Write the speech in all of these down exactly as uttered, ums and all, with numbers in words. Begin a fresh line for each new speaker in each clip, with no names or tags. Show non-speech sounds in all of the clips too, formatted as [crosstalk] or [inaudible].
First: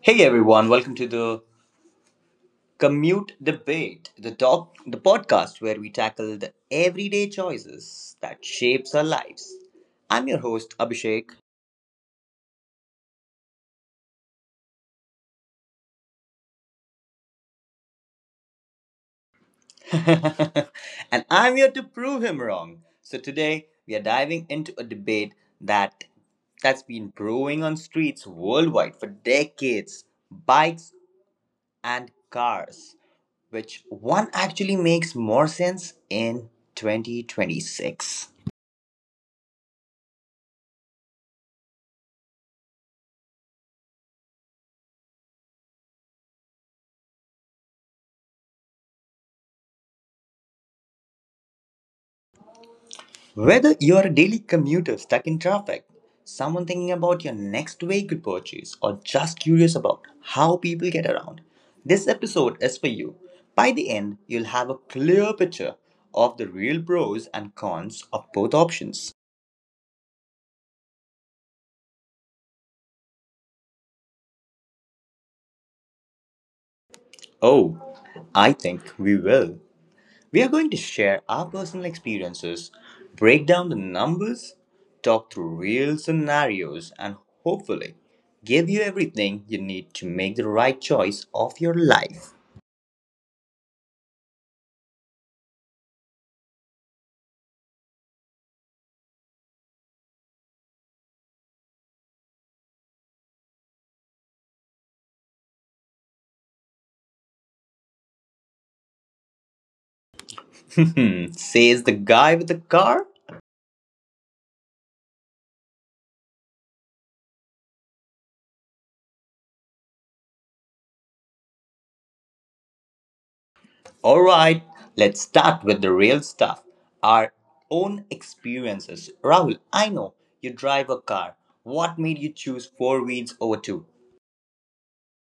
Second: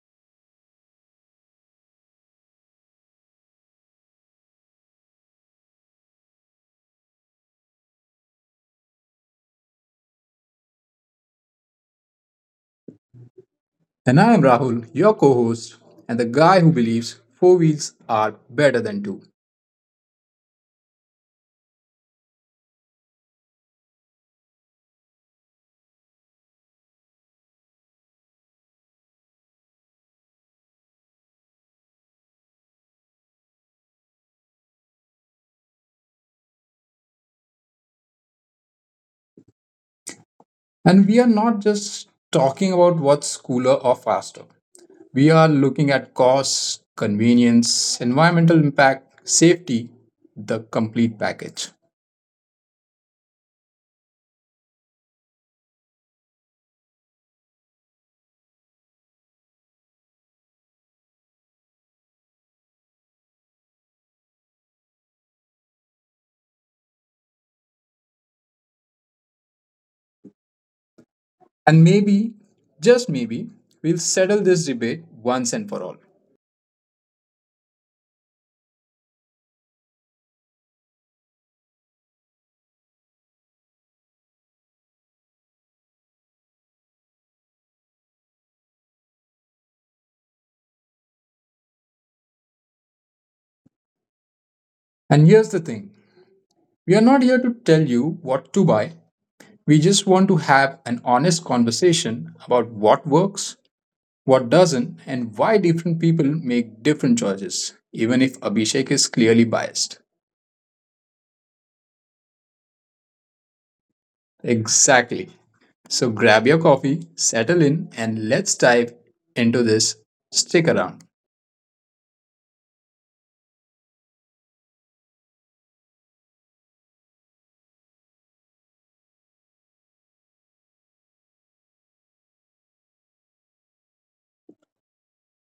Hey everyone, welcome to the Commute Debate, the top the podcast where we tackle the everyday choices that shapes our lives. I'm your host Abhishek.
And I am Rahul, your co host, and the guy who believes four wheels are better than two.
[laughs] And I'm here to prove him wrong. So today we are diving into a debate that that's been brewing on streets worldwide for decades, bikes and cars, which one actually makes more sense in twenty twenty-six.
And we are not just talking about what's cooler or faster. We are looking at cost, convenience, environmental impact, safety, the complete package.
Whether you're a daily commuter stuck in traffic, someone thinking about your next vehicle purchase, or just curious about how people get around, this episode is for you. By the end, you'll have a clear picture of the real pros and cons of both options.
And maybe, just maybe, we'll settle this debate once and for all.
Oh, I think we will. We are going to share our personal experiences, break down the numbers, talk through real scenarios, and hopefully give you everything you need to make the right choice of your life.
And here's the thing, we are not here to tell you what to buy. We just want to have an honest conversation about what works, what doesn't, and why different people make different choices, even if Abhishek is clearly
[laughs]
biased.
Says the guy with the car.
Exactly. So grab your coffee, settle in, and let's dive into this. Stick around.
Alright, let's start with the real stuff. Our own experiences. Rahul, I know you drive a car. What made you choose four wheels over two?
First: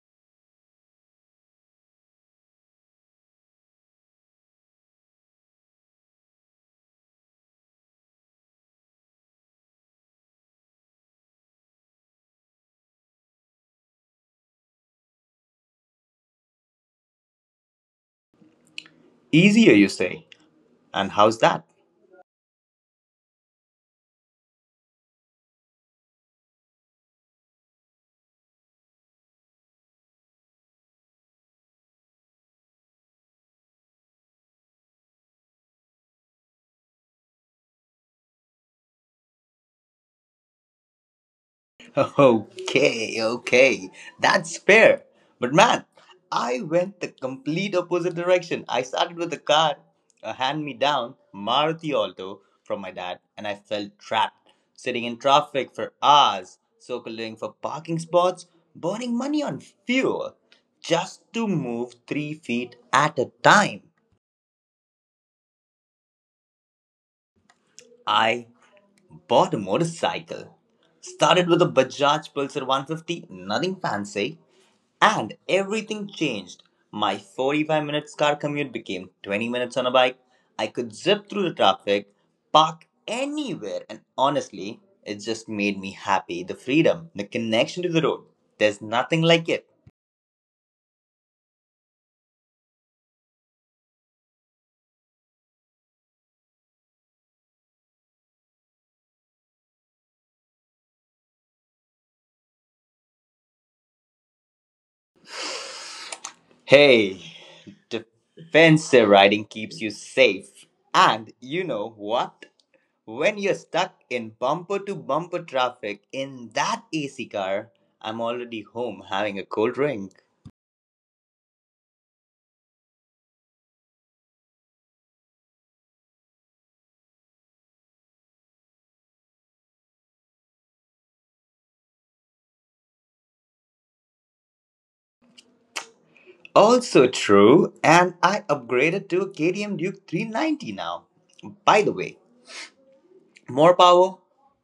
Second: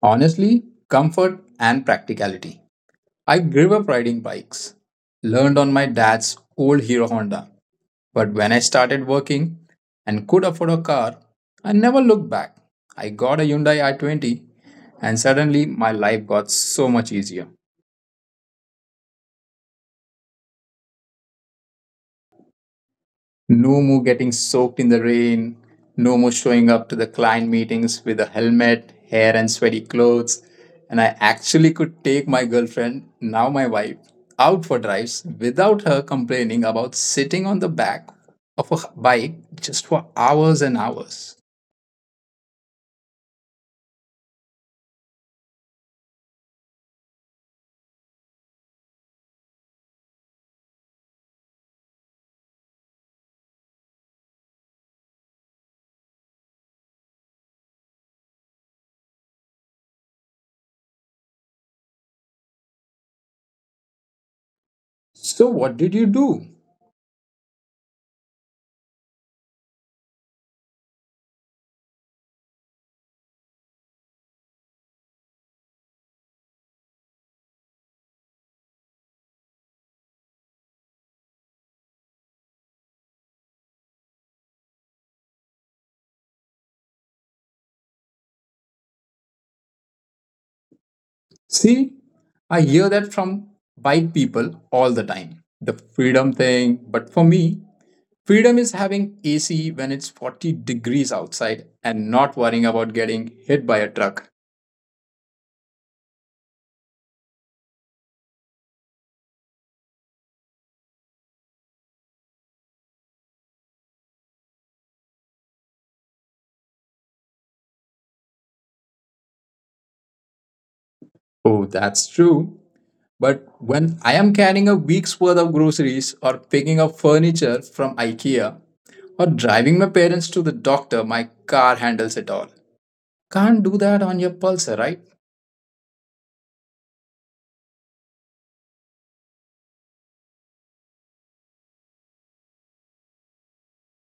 Honestly, comfort and practicality. I grew up riding bikes, learned on my dad's old Hero Honda. But when I started working and could afford a car, I never looked back. I got a Hyundai i twenty, and suddenly my life got so much easier.
Easier, you say. And how's that?
No more getting soaked in the rain. No more showing up to the client meetings with a helmet, hair, and sweaty clothes. And I actually could take my girlfriend, now my wife, out for drives without her complaining about sitting on the back of a bike just for hours and hours.
Okay, okay, that's fair. But man, I went the complete opposite direction. I started with a car, a hand me down Maruti Alto from my dad, and I felt trapped, sitting in traffic for hours, circling for parking spots, burning money on fuel, just to move three feet at a time.
So, what did you do?
I bought a motorcycle. Started with a Bajaj Pulsar one fifty, nothing fancy. And everything changed. My forty-five minutes car commute became twenty minutes on a bike. I could zip through the traffic, park anywhere, and honestly, it just made me happy. The freedom, the connection to the road, there's nothing like it.
See, I hear that from bike people all the time, the freedom thing. But for me, freedom is having A C when it's forty degrees outside and not worrying about getting hit by a truck.
Hey, defensive riding keeps you safe. And you know what? When you're stuck in bumper to bumper traffic in that A C car, I'm already home having a cold drink.
Oh, that's true. But when I am carrying a week's worth of groceries or picking up furniture from IKEA or driving my parents to the doctor, my car handles it all. Can't do that on your pulsar, right?
Also true, and I upgraded to a K T M Duke three ninety now. By the way, more power,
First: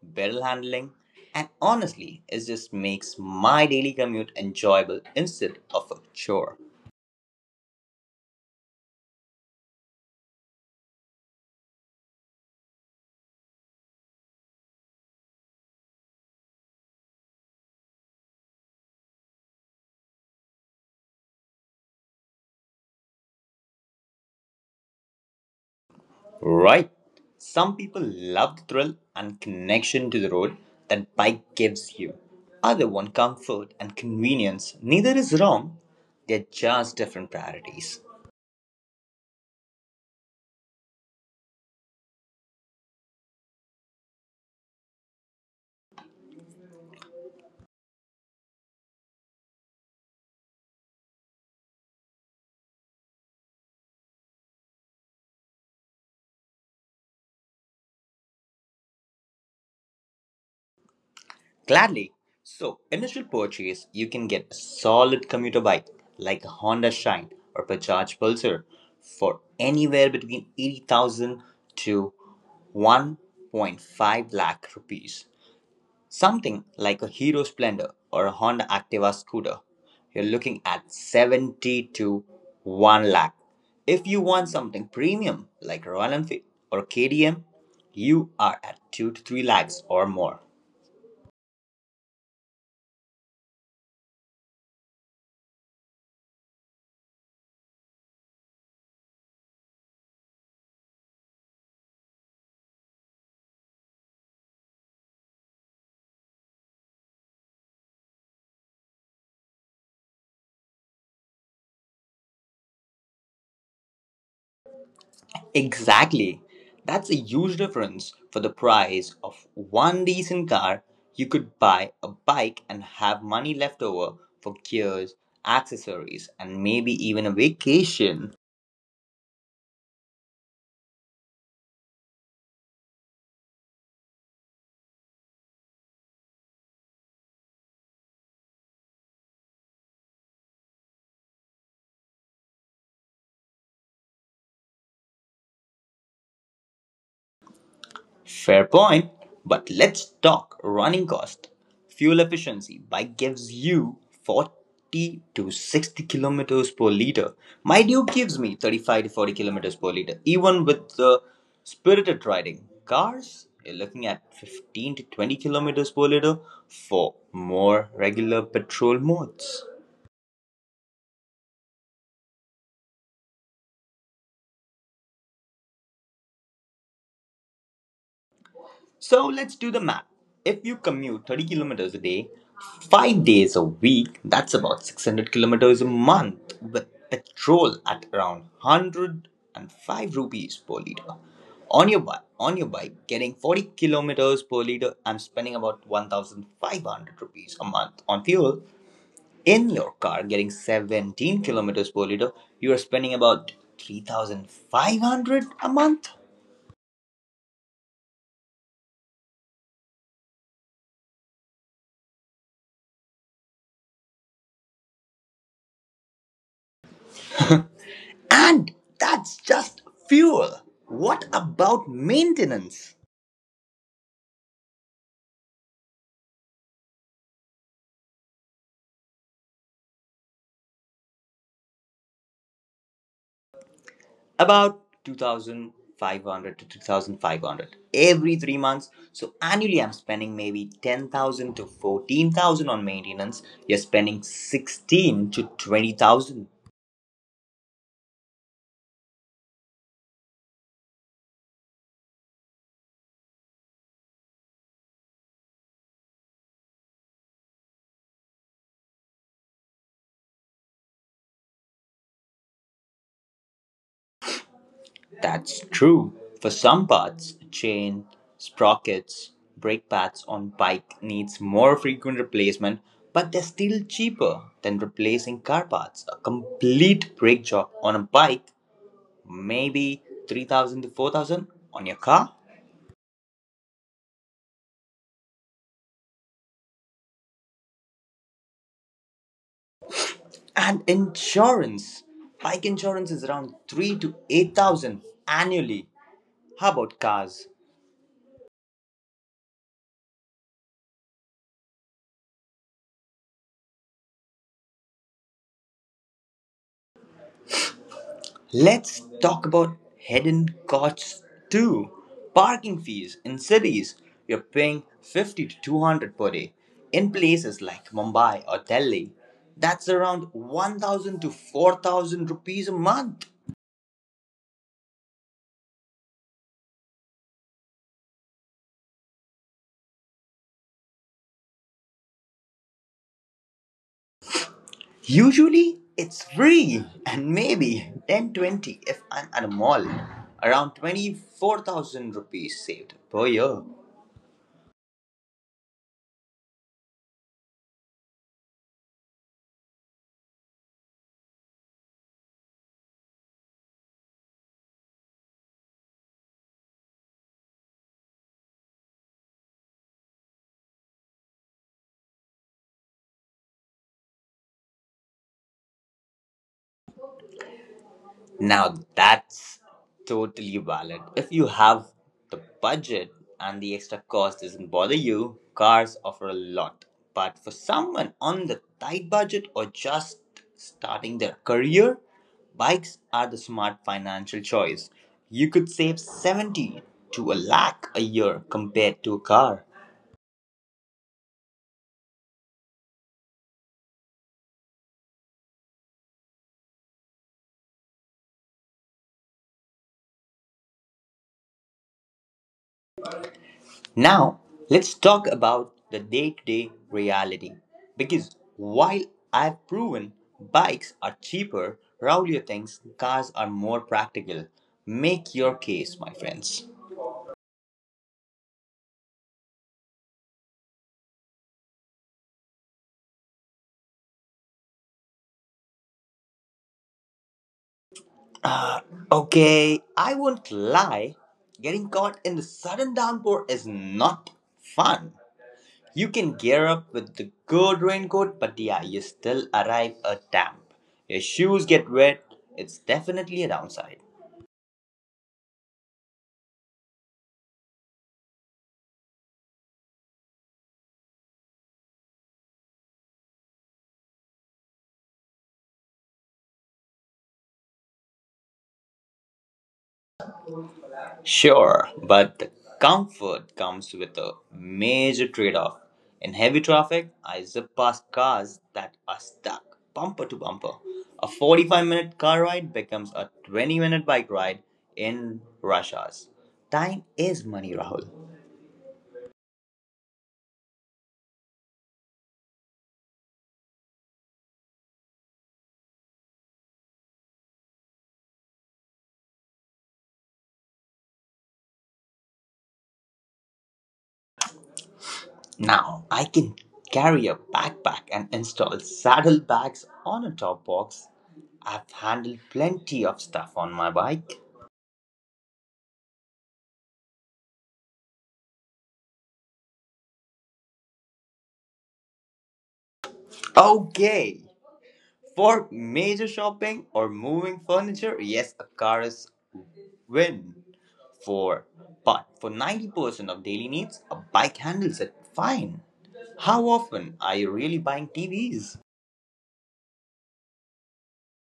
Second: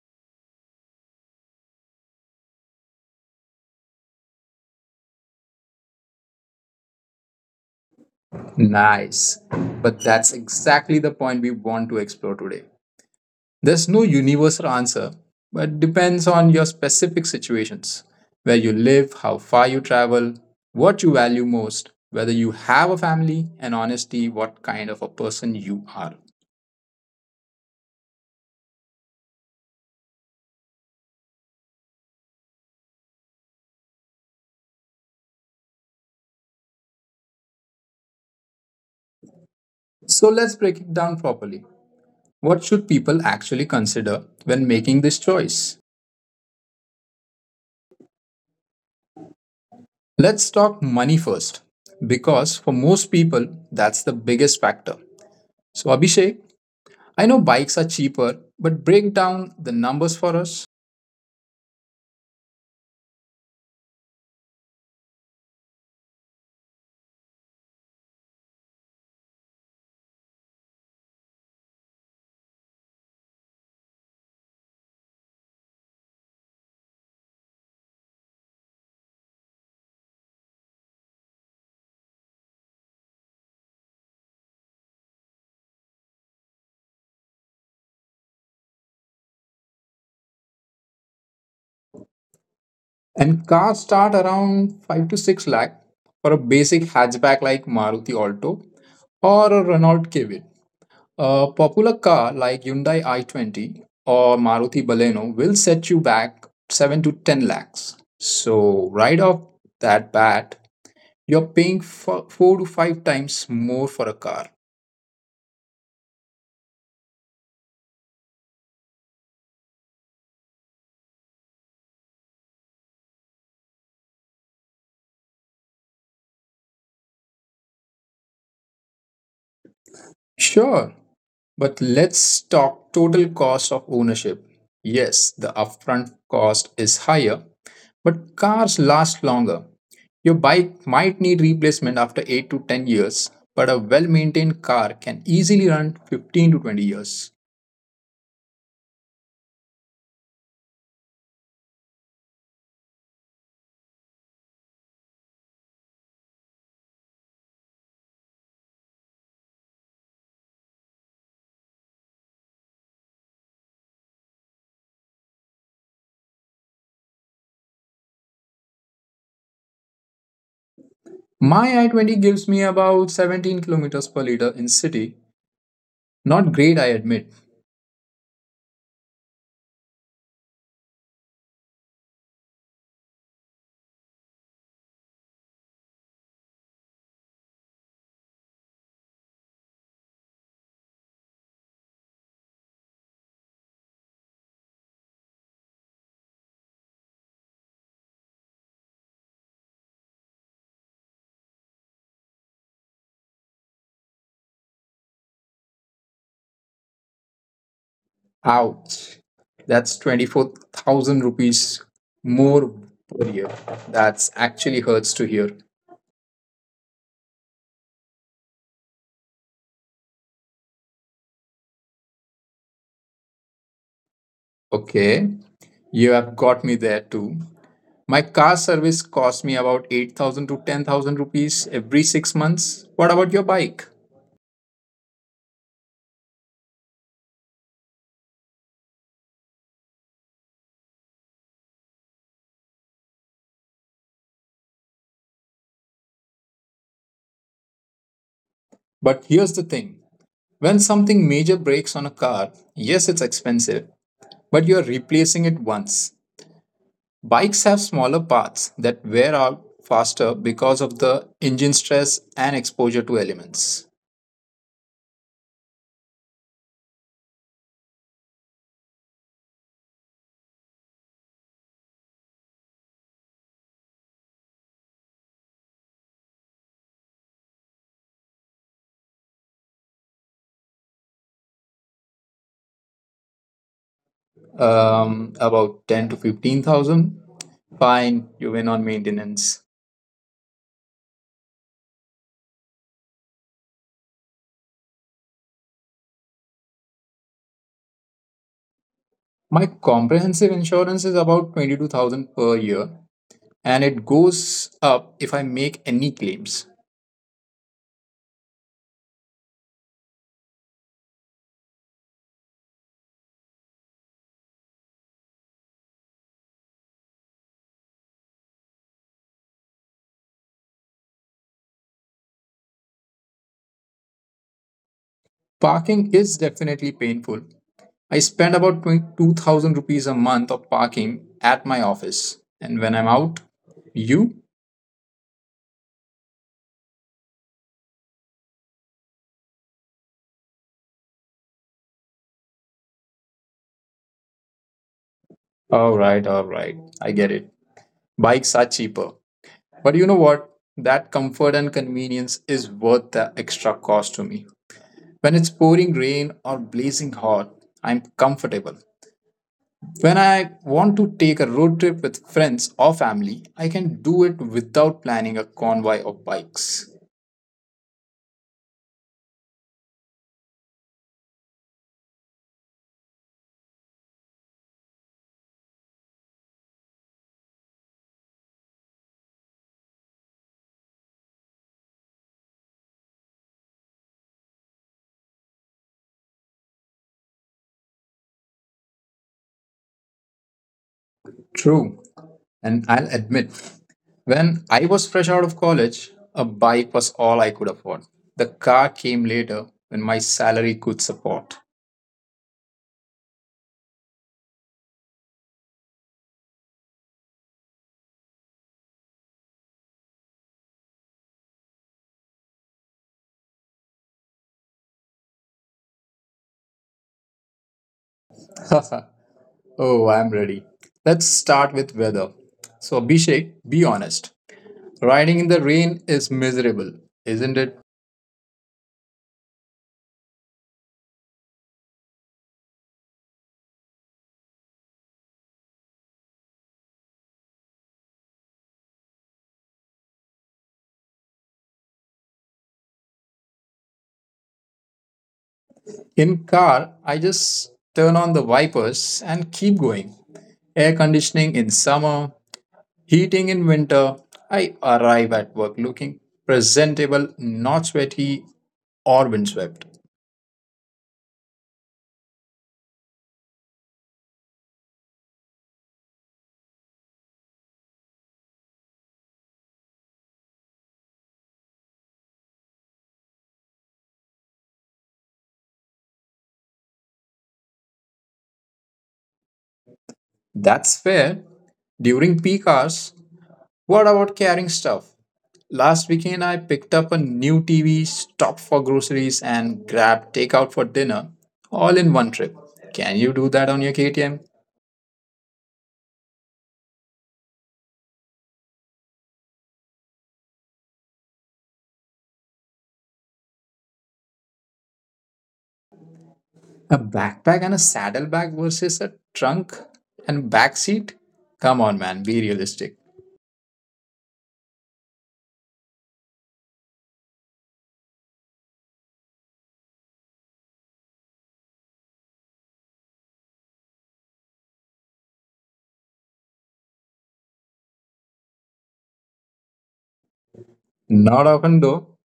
better handling, and honestly, it just makes my daily commute enjoyable instead of a chore.
Nice. But that's exactly the point we want to explore today. There's no universal answer, but depends on your specific situations, where you live, how far you travel, what you value most, whether you have a family, and honestly, what kind of a person you are.
Right? Some people love the thrill and connection to the road that bike gives you. Other want comfort and convenience. Neither is wrong, they're just different priorities.
So let's break it down properly. What should people actually consider when making this choice? Let's talk money first, because for most people, that's the biggest factor. So, Abhishek, I know bikes are cheaper, but break down the numbers for us.
Gladly. So, initial purchase, you can get a solid commuter bike like a Honda Shine or Bajaj Pulsar for anywhere between eighty thousand to one point five lakh rupees. Something like a Hero Splendor or a Honda Activa scooter, you're looking at seventy to one lakh. If you want something premium like Royal Enfield or K T M, you are at two to three lakhs or more.
And cars start around five to six lakh for a basic hatchback like Maruti Alto or a Renault Kiwi. A popular car like Hyundai i twenty or Maruti Baleno will set you back seven to ten lakhs. So, right off that bat, you're paying for four to five times more for a car.
Exactly. That's a huge difference. For the price of one decent car, you could buy a bike and have money left over for gears, accessories, and maybe even a vacation.
Sure, but let's talk total cost of ownership. Yes, the upfront cost is higher, but cars last longer. Your bike might need replacement after eight to ten years, but a well maintained car can easily run fifteen to twenty years.
Fair point, but let's talk running cost. Fuel efficiency bike gives you forty to sixty kilometers per liter. My Duke gives me thirty-five to forty kilometers per liter, even with the spirited riding. Cars, you're looking at fifteen to twenty kilometers per liter for more regular petrol
My
modes.
i twenty gives me about seventeen kilometers per liter in city. Not great, I admit.
So let's do the math. If you commute thirty kilometers a day, five days a week, that's about six hundred kilometers a month with petrol at around one hundred five rupees per liter. On your bike, on your bike, getting forty kilometers per liter, I'm spending about one thousand five hundred rupees a month on fuel. In your car, getting seventeen kilometers per liter, you are spending about three thousand five hundred a month.
Ouch. That's twenty-four thousand rupees more per year. That's actually hurts to hear.
And that's just fuel. What about maintenance?
Okay. You have got me there too. My car service costs me about eight thousand to ten thousand rupees every six months. What about your bike?
About two thousand five hundred to two thousand five hundred every three months. So annually I'm spending maybe ten thousand to fourteen thousand on maintenance. You're spending sixteen to twenty thousand.
But here's the thing, when something major breaks on a car, yes, it's expensive, but you're replacing it once. Bikes have smaller parts that wear out faster because of the engine stress and exposure to elements.
That's true for some parts: chain, sprockets, brake pads on bike needs more frequent replacement, but they're still cheaper than replacing car parts. A complete brake job on a bike maybe three thousand to four thousand on your car.
Um, about ten to fifteen thousand. Fine, you win on maintenance.
And insurance. Bike insurance is around three to eight thousand annually. How about cars?
My comprehensive insurance is about twenty-two thousand per year and it goes up if I make any claims.
Let's talk about hidden costs too. Parking fees in cities, you're paying fifty to two hundred per day. In places like Mumbai or Delhi, that's around one thousand to four thousand rupees a month.
Parking is definitely painful. I spend about twenty-two thousand rupees a month of parking at my office. And when I'm out, you?
Usually it's free and maybe ten twenty if I'm at a mall. Around twenty-four thousand rupees saved per year.
All right, all right. I get it. Bikes are cheaper. But you know what? That comfort and convenience is worth the extra cost to me. When it's pouring rain or blazing hot, I'm comfortable. When I want to take a road trip with friends or family, I can do it without planning a convoy of bikes.
Now that's totally valid. If you have the budget and the extra cost doesn't bother you, cars offer a lot. But for someone on the tight budget or just starting their career, bikes are the smart financial choice. You could save seventy to a lakh a year compared to a car.
True. And I'll admit, when I was fresh out of college, a bike was all I could afford. The car came later when my salary could support.
Now, let's talk about the day to day reality. Because while I've proven bikes are cheaper, Raulio thinks cars are more practical. Make your case, my friends.
[laughs] Oh, I'm ready. Let's start with weather. So, Abhishek, be honest. Riding in the rain is miserable, isn't it?
Uh, Okay, I won't lie, getting caught in the sudden downpour is not fun. You can gear up with the good raincoat, but yeah, you still arrive a damp. Your shoes get wet, it's definitely a downside.
In car, I just turn on the wipers and keep going. Air conditioning in summer, heating in winter. I arrive at work looking presentable, not sweaty or windswept.
Sure, but the comfort comes with a major trade off. In heavy traffic, I zip past cars that are stuck bumper to bumper. A forty-five minute car ride becomes a twenty minute bike ride in rush hours. Time is money, Rahul.
That's fair. During peak hours, what about carrying stuff? Last weekend, I picked up a new T V, stopped for groceries, and grabbed takeout for dinner all in one trip. Can you do that on your K T M?
Now I can carry a backpack and install saddlebags on a top box. I've handled plenty of stuff on my bike.
A backpack and a saddlebag versus a trunk and backseat? Come on, man, be realistic.
Okay, for major shopping or moving furniture, yes, a car is win for. But for ninety percent of daily needs, a bike handles it fine. How often are you really buying T Vs?
Not often, though.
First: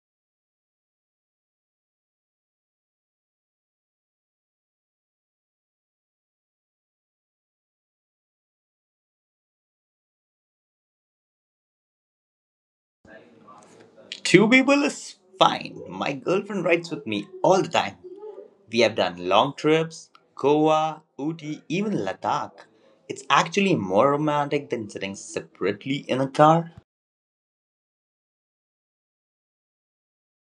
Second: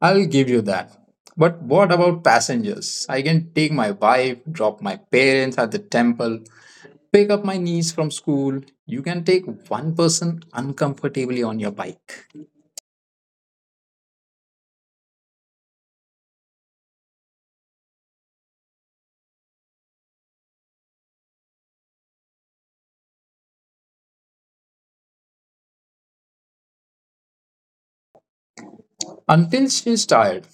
I'll give you that. But what about passengers? I can take my wife, drop my parents at the temple, pick up my niece from school. You can take one person uncomfortably on your bike
Two people is fine. My girlfriend rides with me all the time. We have done long trips, Goa, Uti, even Ladakh. It's actually more romantic than sitting separately in a car.
until she's tired,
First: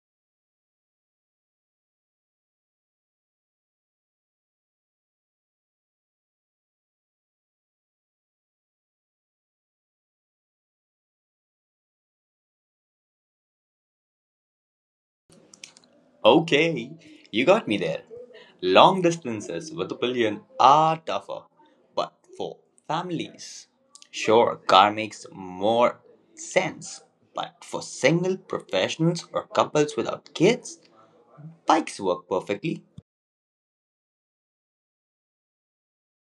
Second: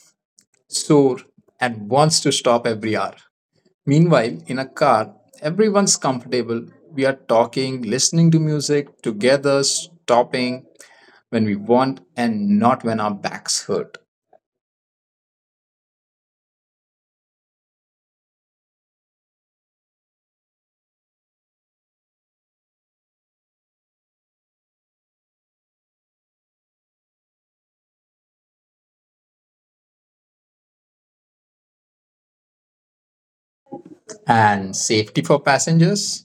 sore, and wants to stop every hour. Meanwhile, in a car, everyone's comfortable. We are talking, listening to music, together, stopping when we want and not when our backs hurt.
Okay, you got me there. Long distances with a billion are tougher, but for families, sure, car makes more sense. But for single professionals or couples without kids, bikes work perfectly.
And safety for passengers?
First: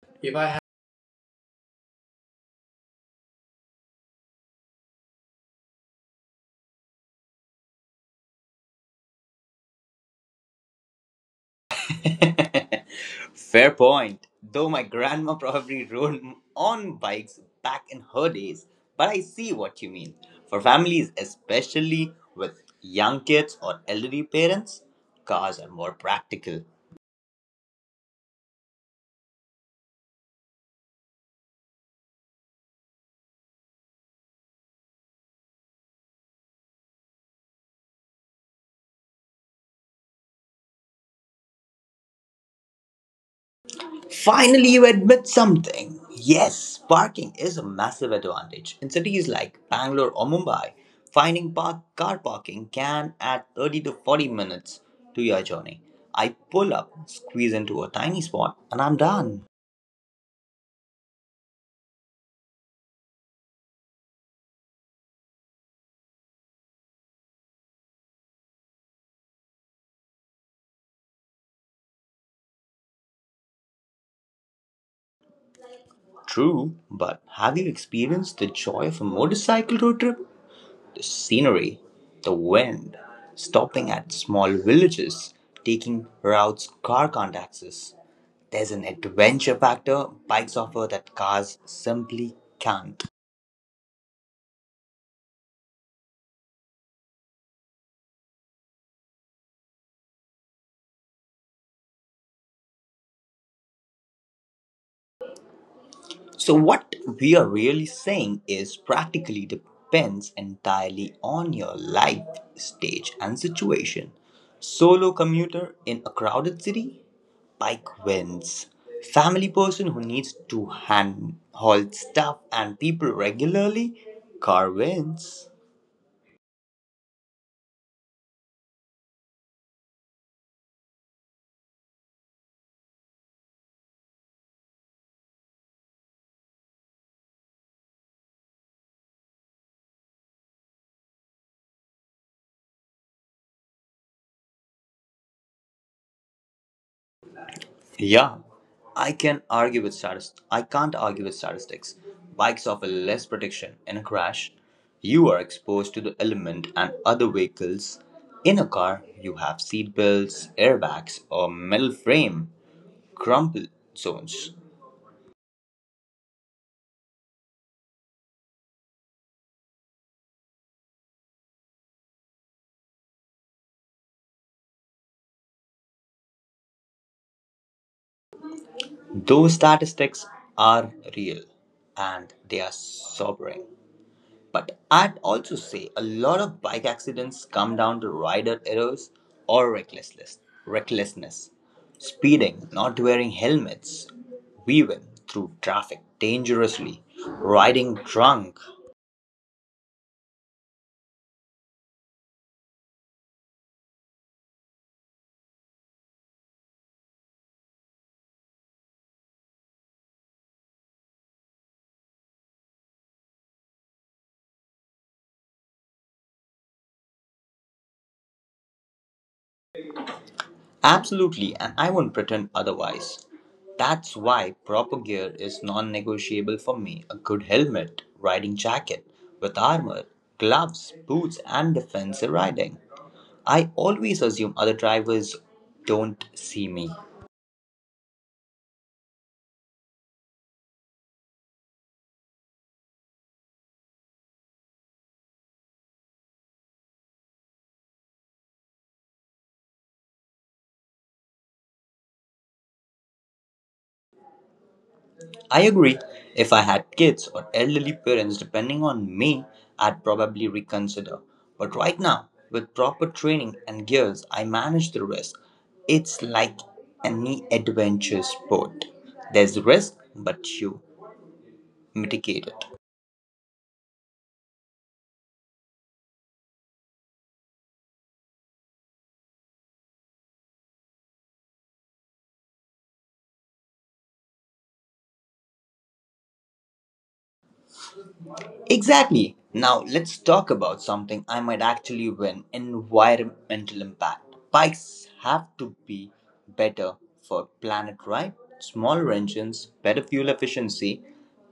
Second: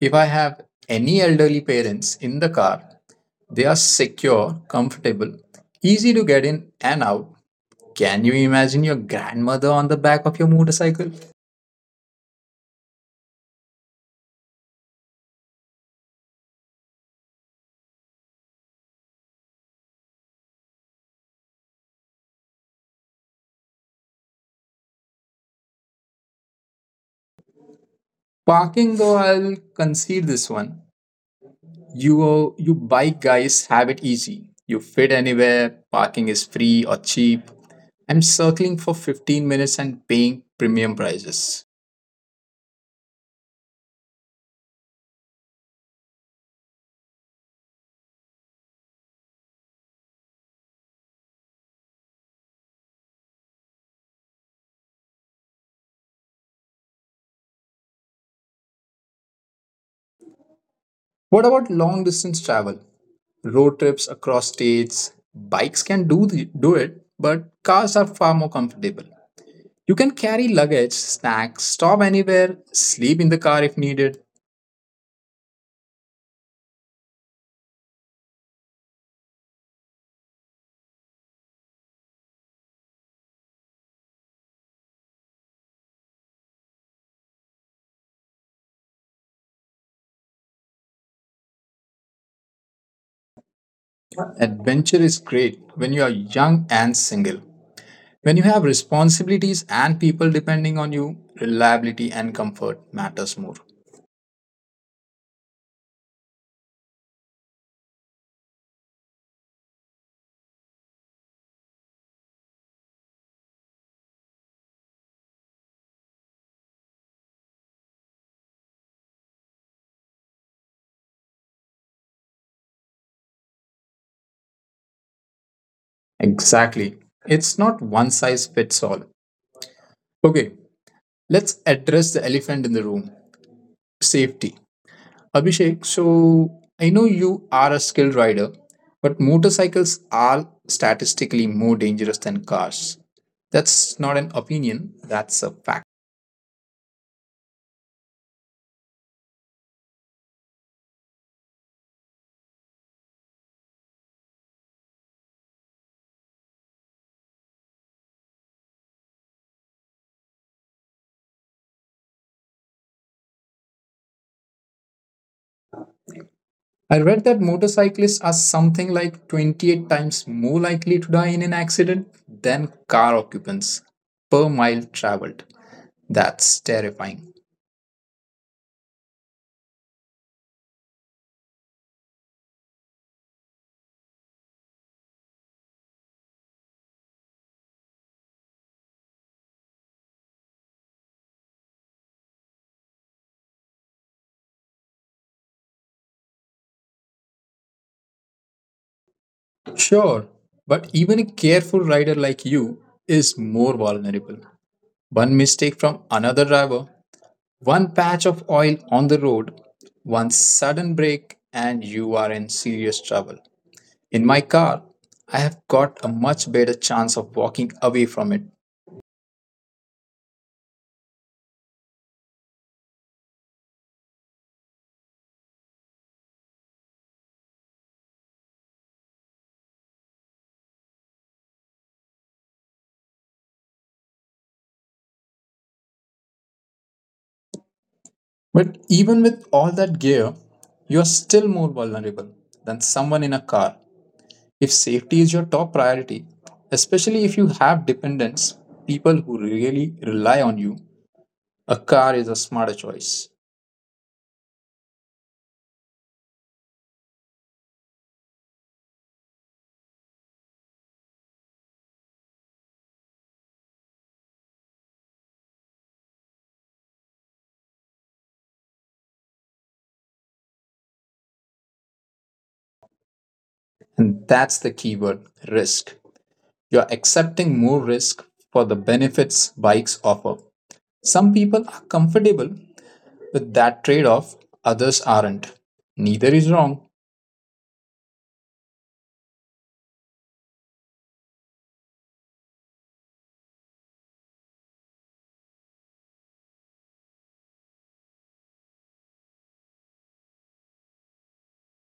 If I have any elderly parents in the car, they are secure, comfortable, easy to get in and out. Can you imagine your grandmother on the back of your motorcycle?
[laughs] Fair point. Though my grandma probably rode on bikes back in her days, but I see what you mean. For families, especially with young kids or elderly parents, cars are more practical.
Parking, though, I'll concede this one. You uh, you bike guys have it easy. You fit anywhere, parking is free or cheap. I'm circling for fifteen minutes and paying premium prices.
Finally, you admit something. Yes, parking is a massive advantage. In cities like Bangalore or Mumbai, finding park, car parking can add thirty to forty minutes to your journey. I pull up, squeeze into a tiny spot, and I'm done.
What about long distance travel? Road trips across states. Bikes can do the, do it, but cars are far more comfortable. You can carry luggage, snacks, stop anywhere, sleep in the car if needed.
True, but have you experienced the joy of a motorcycle road trip? The scenery, the wind, stopping at small villages, taking routes car can't access. There's an adventure factor bikes offer that cars simply can't.
Adventure is great when you are young and single. When you have responsibilities and people depending on you, reliability and comfort matters more.
So, what we are really saying is practically depends entirely on your life stage and situation. Solo commuter in a crowded city, bike wins. Family person who needs to hand haul stuff and people regularly, car wins.
Exactly. It's not one size fits all. Okay, let's address the elephant in the room, safety. Abhishek, so I know you are a skilled rider, but motorcycles are statistically more dangerous than cars. That's not an opinion, that's a fact.
Yeah, I can argue with statistics. I can't argue with statistics. Bikes offer less protection in a crash. You are exposed to the element and other vehicles. In a car, you have seat belts, airbags, or metal frame crumple zones.
I read that motorcyclists are something like twenty-eight times more likely to die in an accident than car occupants per mile traveled. That's terrifying.
Those statistics are real and they are sobering. But I'd also say a lot of bike accidents come down to rider errors or recklessness. Recklessness, speeding, not wearing helmets, weaving through traffic dangerously, riding drunk.
Sure, but even a careful rider like you is more vulnerable. One mistake from another driver, one patch of oil on the road, one sudden break, and you are in serious trouble. In my car, I have got a much better chance of walking away from it.
Absolutely, and I won't pretend otherwise. That's why proper gear is non negotiable for me. A good helmet, riding jacket with armor, gloves, boots, and defensive riding. I always assume other drivers don't see me.
But even with all that gear, you are still more vulnerable than someone in a car. If safety is your top priority, especially if you have dependents, people who really rely on you, a car is a smarter choice.
I agree. If I had kids or elderly parents depending on me, I'd probably reconsider. But right now, with proper training and gears, I manage the risk. It's like any adventure sport. There's risk, but you mitigate it.
And that's the key word, risk. You're accepting more risk for the benefits bikes offer. Some people are comfortable with that trade off, others aren't. Neither is wrong.
Exactly. Now let's talk about something I might actually win environmental impact. Bikes have to be better for planet, right? Smaller engines, better fuel efficiency,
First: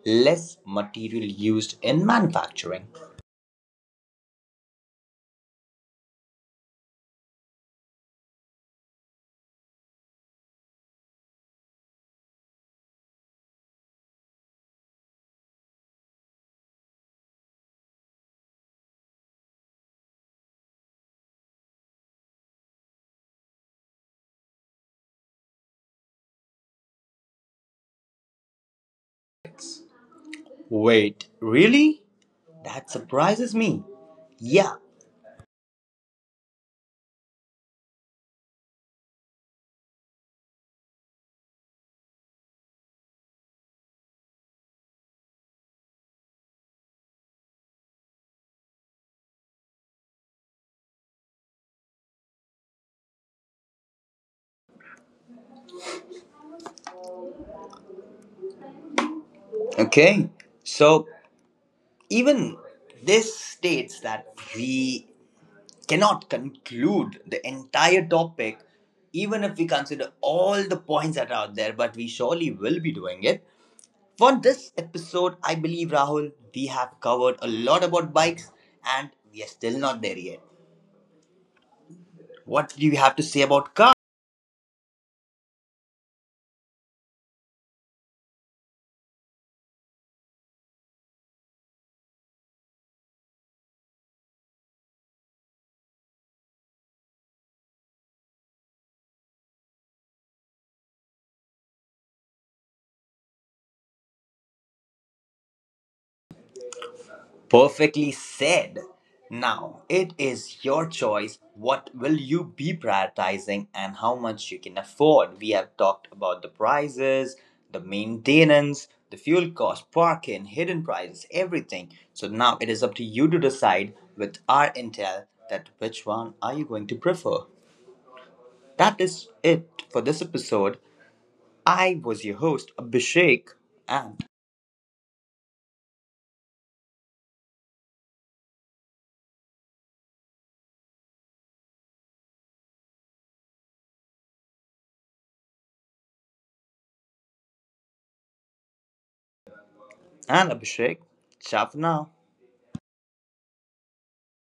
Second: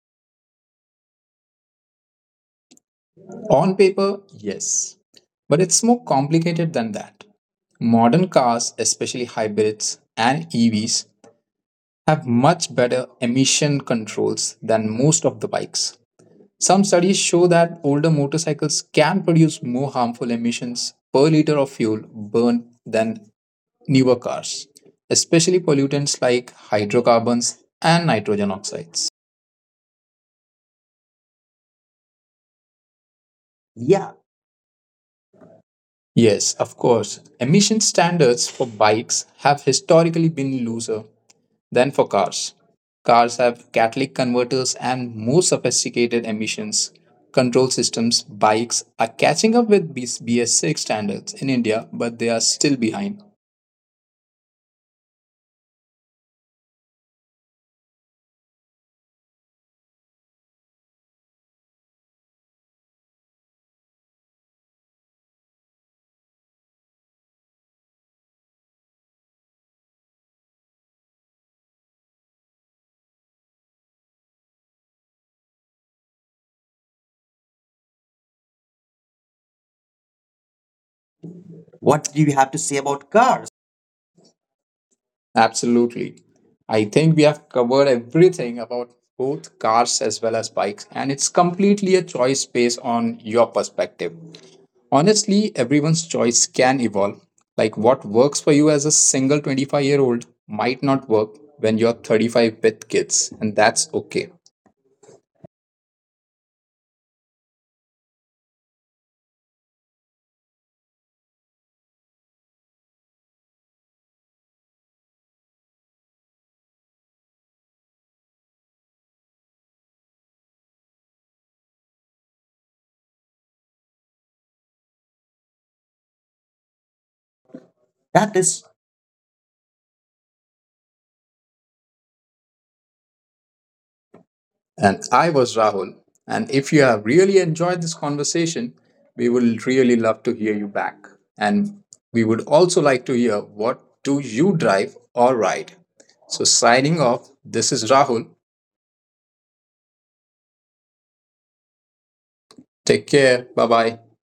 less material used in manufacturing.
On paper, yes. But it's more complicated than that. Modern cars, especially hybrids and E Vs, have much better emission controls than most of the bikes. Some studies show that older motorcycles can produce more harmful emissions per liter of fuel burned than newer cars, especially pollutants like hydrocarbons and nitrogen oxides.
Wait, really? That surprises me.
Yeah.
Yeah.
Yes, of course. Emission standards for bikes have historically been looser than for cars. Cars have catalytic converters and more sophisticated emissions control systems. Bikes are catching up with BS- B S six standards in India, but they are still behind.
Okay. So even this states that we cannot conclude the entire topic, even if we consider all the points that are out there, but we surely will be doing it. For this episode, I believe, Rahul, we have covered a lot about bikes and we are still not there yet. What do you
What do
have to
you
say
have to say
about cars?
about cars? Absolutely. I think we have covered everything about both cars as well as bikes, and it's completely a choice based on your perspective. Honestly, everyone's choice can evolve. Like what works for you as a single twenty-five year old might not work when you're thirty-five with kids, and that's okay.
Perfectly said. Now, it is your choice. What will you be prioritizing and how much you can afford? We have talked about the prices, the maintenance, the fuel cost, parking, hidden prices, everything. So now it is up to you to decide with our intel that which one are you going to prefer. That
That
is
is—
it for this episode. I was your host, Abhishek, and
And I was Rahul. And if you have really enjoyed this conversation, we would really love to hear you back. And we would also like to hear what do you drive or ride. So signing off, this is Rahul.
and Abhishek. Ciao for now.
Take care. Bye bye.